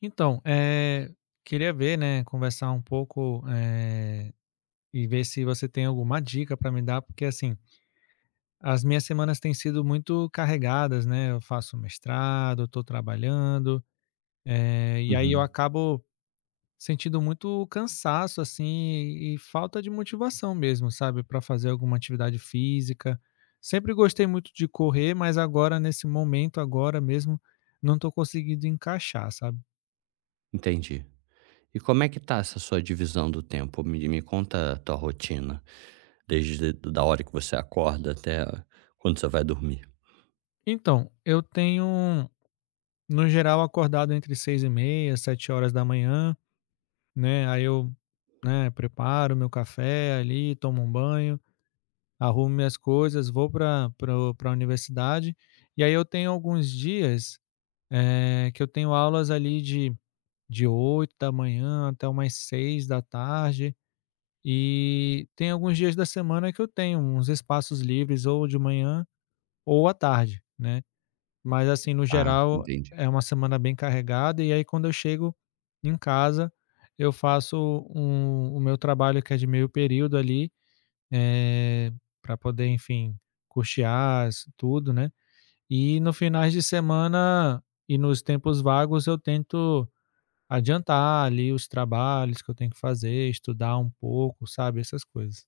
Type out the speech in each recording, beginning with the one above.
Então, queria ver, né, conversar um pouco, e ver se você tem alguma dica para me dar, porque assim, as minhas semanas têm sido muito carregadas, né? Eu faço mestrado, estou trabalhando, e aí eu Uhum, acabo sentindo muito cansaço, assim, e falta de motivação mesmo, sabe, para fazer alguma atividade física. Sempre gostei muito de correr, mas agora, nesse momento, agora mesmo, não estou conseguindo encaixar, sabe? entendi. E como é que tá essa sua divisão do tempo? Me conta a tua rotina, desde da hora que você acorda até quando você vai dormir. Então, eu tenho No geral, acordado entre 6h30, 7 horas da manhã, né, aí eu, né, preparo meu café ali, tomo um banho, arrumo minhas coisas, vou pra para o pra universidade, e aí eu tenho alguns dias, que eu tenho aulas ali de 8 da manhã até umas 6 da tarde. E tem alguns dias da semana que eu tenho uns espaços livres ou de manhã ou à tarde, né. Mas assim, no Ah, geral, entendi. é uma semana bem carregada, e aí quando eu chego em casa, eu faço o meu trabalho que é de meio período ali, para poder, enfim, custear s tudo, né. E no finais de semana e nos tempos vagos eu tento adiantar ali os trabalhos que eu tenho que fazer, estudar um pouco, sabe, essas coisas.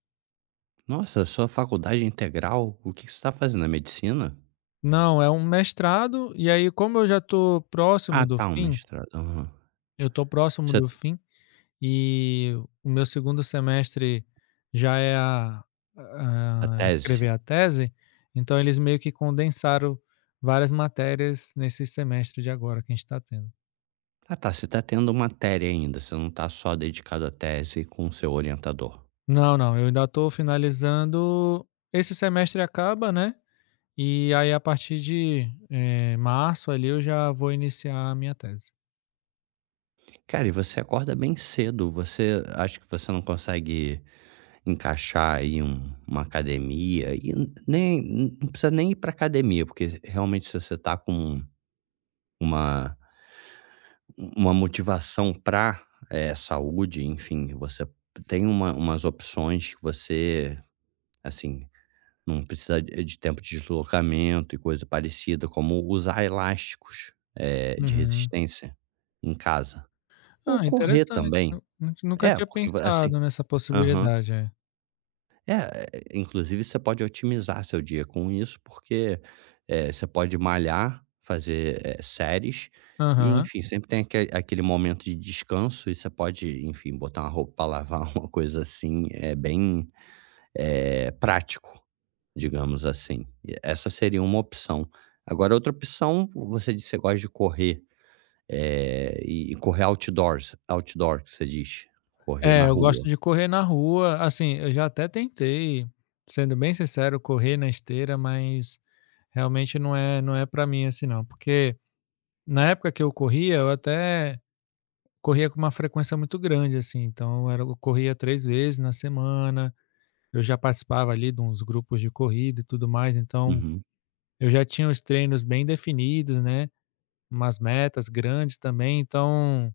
Nossa, sua faculdade é integral, o que que você está fazendo, é medicina? Não, é um mestrado, e aí como eu já estou próximo Ah do tá, um fim mestrado, aham. eu estou próximo Você do fim E o meu segundo semestre já é a a a escrever tese? a tese, então eles meio que condensaram várias matérias nesse semestre de agora que a gente está tendo. Ah tá, você tá tendo uma matéria ainda, você não tá só dedicado à tese com o seu orientador. Não, não, eu ainda estou finalizando, esse semestre acaba, né, e aí a partir de, março ali eu já vou iniciar a minha tese. Cara, e você acorda bem cedo, você acha que você não consegue encaixar aí uma academia e nem não precisa nem ir para academia, porque realmente se você tá com uma uma motivação pra, saúde, enfim, você tem uma umas opções que você, assim, não precisa de tempo de deslocamento e coisa parecida, como usar elásticos, de Uhum. resistência em casa. Ou Ah, correr interessante. também. Eu nu nunca É, tinha porque assim. pensado nessa Aham. possibilidade, é. É, inclusive você pode otimizar seu dia com isso, porque, você pode malhar, fazer, séries e, Aham. enfim, sempre tem aquele momento de descanso e você pode, enfim, botar uma roupa pra lavar, uma coisa assim, é bem, prático, digamos assim. E essa seria uma opção. Agora outra opção, você disse que você gosta de correr, e correr outdoors, outdoor que você diz, correr na É, eu rua. gosto de correr na rua, assim, eu já até tentei, sendo bem sincero, correr na esteira, mas realmente não é para mim assim não, porque na época que eu corria, eu até corria com uma frequência muito grande, assim, então era eu corria 3 vezes na semana, eu já participava ali de uns grupos de corrida e tudo mais, então Uhum. eu já tinha os treinos bem definidos, né, umas metas grandes também, então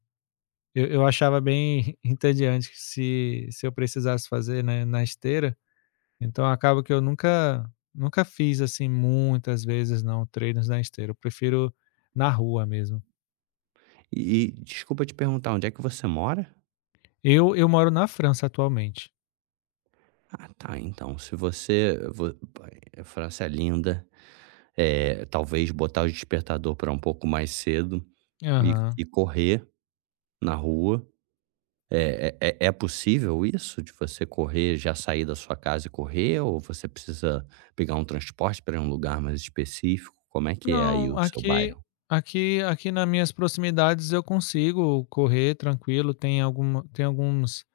eu achava bem entediante que se eu precisasse fazer, né, na esteira. Então acaba que eu nunca fiz, assim, muitas vezes não, treinos na esteira, eu prefiro na rua mesmo. E desculpa te perguntar, onde é que você mora? Eu moro na França atualmente. Ah, tá. Então, se você vo, França é linda, talvez botar o despertador para um pouco mais cedo e Aham. Correr na rua. É possível isso de você correr, já sair da sua casa e correr ou você precisa pegar um transporte para um lugar mais específico? Como é que é aí Não, o seu aqui bairro? aqui aqui na minhas proximidades eu consigo correr tranquilo, tem alguma tem alguns,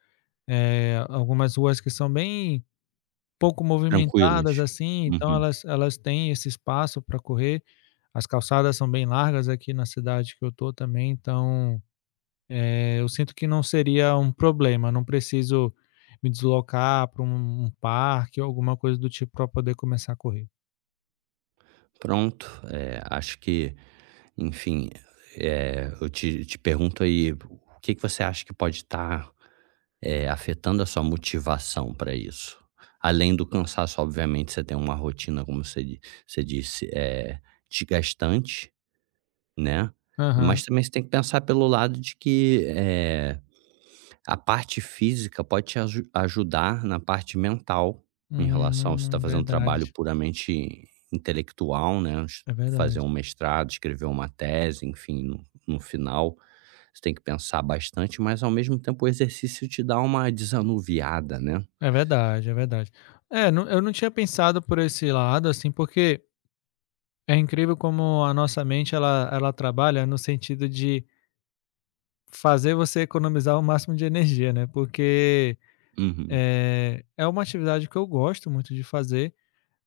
eh, algumas ruas que são bem pouco movimentadas, Tranquilos? assim, então Uhum. elas têm esse espaço para correr, as calçadas são bem largas aqui na cidade que eu tô também, então eu sinto que não seria um problema, não preciso me deslocar para um parque ou alguma coisa do tipo para poder começar a correr. Pronto, acho que, enfim, eu te pergunto aí, o que que você acha que pode estar afetando a sua motivação para isso? Além do cansaço, obviamente, você tem uma rotina, como você di você disse, é desgastante, né, Aham. mas também você tem que pensar pelo lado de que, a parte física pode te ajudar na parte mental, em relação você tá fazendo um trabalho Verdade. puramente intelectual, né, É fazer verdade. um mestrado, escrever uma tese, enfim, no final, você tem que pensar bastante, mas ao mesmo tempo o exercício te dá uma desanuviada, né. É verdade, é verdade. É, não, eu não tinha pensado por esse lado, assim, porque é incrível como a nossa mente ela trabalha no sentido de fazer você economizar o máximo de energia, né, porque, Uhum, é uma atividade que eu gosto muito de fazer.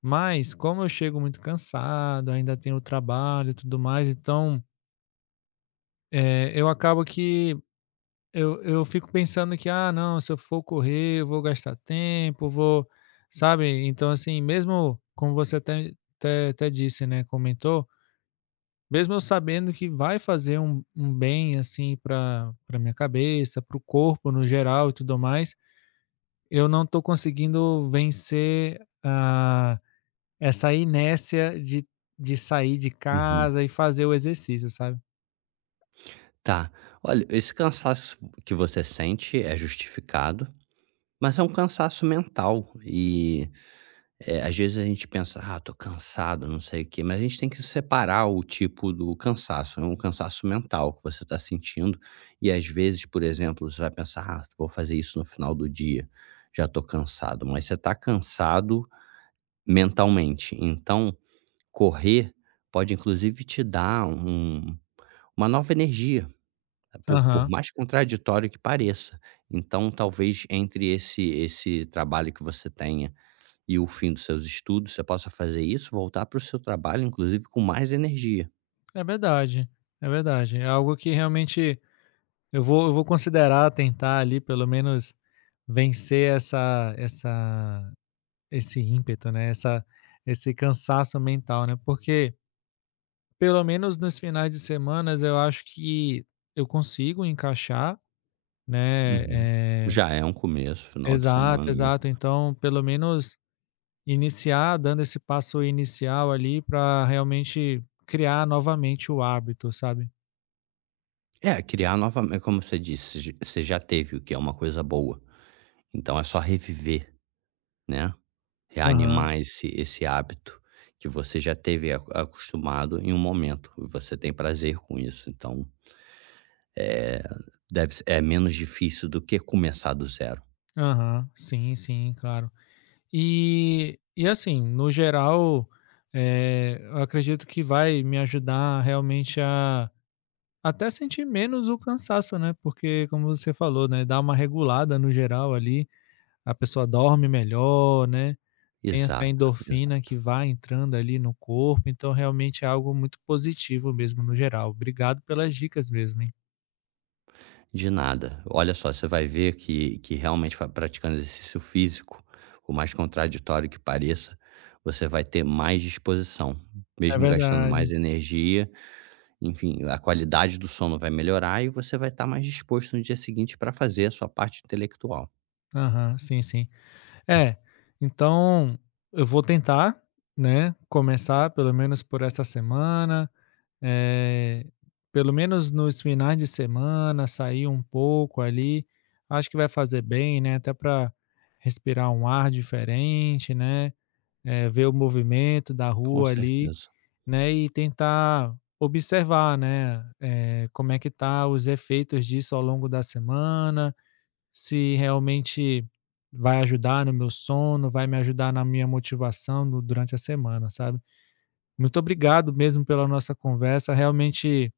Mas como eu chego muito cansado, ainda tenho o trabalho e tudo mais, então, eu acabo que eu fico pensando que: "Ah, não, se eu for correr, eu vou gastar tempo, vou", sabe. Então, assim, mesmo como você até disse, né, comentou, mesmo eu sabendo que vai fazer um bem, assim, para minha cabeça, para o corpo no geral e tudo mais, eu não estou conseguindo vencer a Essa inércia de sair de uhum. casa e fazer o exercício, sabe. Tá. Olha, esse cansaço que você sente é justificado, mas é um cansaço mental e, às vezes a gente pensa: "Ah, tô cansado, não sei o quê", mas a gente tem que separar o tipo do cansaço, é um cansaço mental que você está sentindo e às vezes, por exemplo, você vai pensar: "Ah, vou fazer isso no final do dia, já tô cansado", mas você tá cansado mentalmente, então correr pode inclusive te dar uma nova energia, por Aham. mais contraditório que pareça. Então, talvez entre esse trabalho que você tenha e o fim dos seus estudos, você possa fazer isso, voltar para o seu trabalho, inclusive com mais energia. É verdade, é verdade. É algo que realmente eu vou considerar tentar ali pelo menos vencer essa essa esse ímpeto, né, essa esse cansaço mental, né, porque pelo menos nos finais de semanas eu acho que eu consigo encaixar, né. Uhum. eh Já é um começo, final de semana Exato, mesmo. exato. Então pelo menos iniciar, dando esse passo inicial ali para realmente criar novamente o hábito, sabe? É, criar novamente como você disse, você já teve o que é uma coisa boa, então é só reviver, né. Aham. Reanimar esse hábito que você já teve a acostumado em um momento, e você tem prazer com isso, então, é deve se é menos difícil do que começar do zero. Aham, sim, sim, claro. E assim, no geral, eu acredito que vai me ajudar realmente a até sentir menos o cansaço, né, porque como você falou, né, dá uma regulada no geral ali, a pessoa dorme melhor, né. Tem essa Exato, endorfina exato. que vai entrando ali no corpo, então realmente é algo muito positivo mesmo no geral. Obrigado pelas dicas mesmo, hein. De nada. Olha só, você vai ver que realmente fa praticando exercício físico, por mais contraditório que pareça, você vai ter mais disposição, É mesmo gastando mais verdade. energia, enfim, a qualidade do sono vai melhorar e você vai estar mais disposto no dia seguinte para fazer a sua parte intelectual. Aham, sim, sim. É, então eu vou tentar, né, começar pelo menos por essa semana, eh, pelo menos nos finais de semana, sair um pouco ali, acho que vai fazer bem, né, até para respirar um ar diferente, né, ver o movimento da Com rua ali. certeza. Né, e tentar observar, né, como é que tá os efeitos disso ao longo da semana, se realmente vai ajudar no meu sono, vai me ajudar na minha motivação no durante a semana, sabe. Muito obrigado mesmo pela nossa conversa, realmente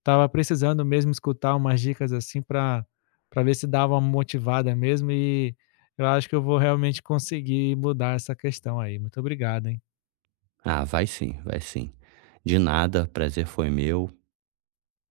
estava precisando mesmo escutar umas dicas assim para ver se dava uma motivada mesmo e eu acho que eu vou realmente conseguir mudar essa questão aí. Muito obrigado, hein. Ah, vai sim, vai sim. De nada, prazer foi meu.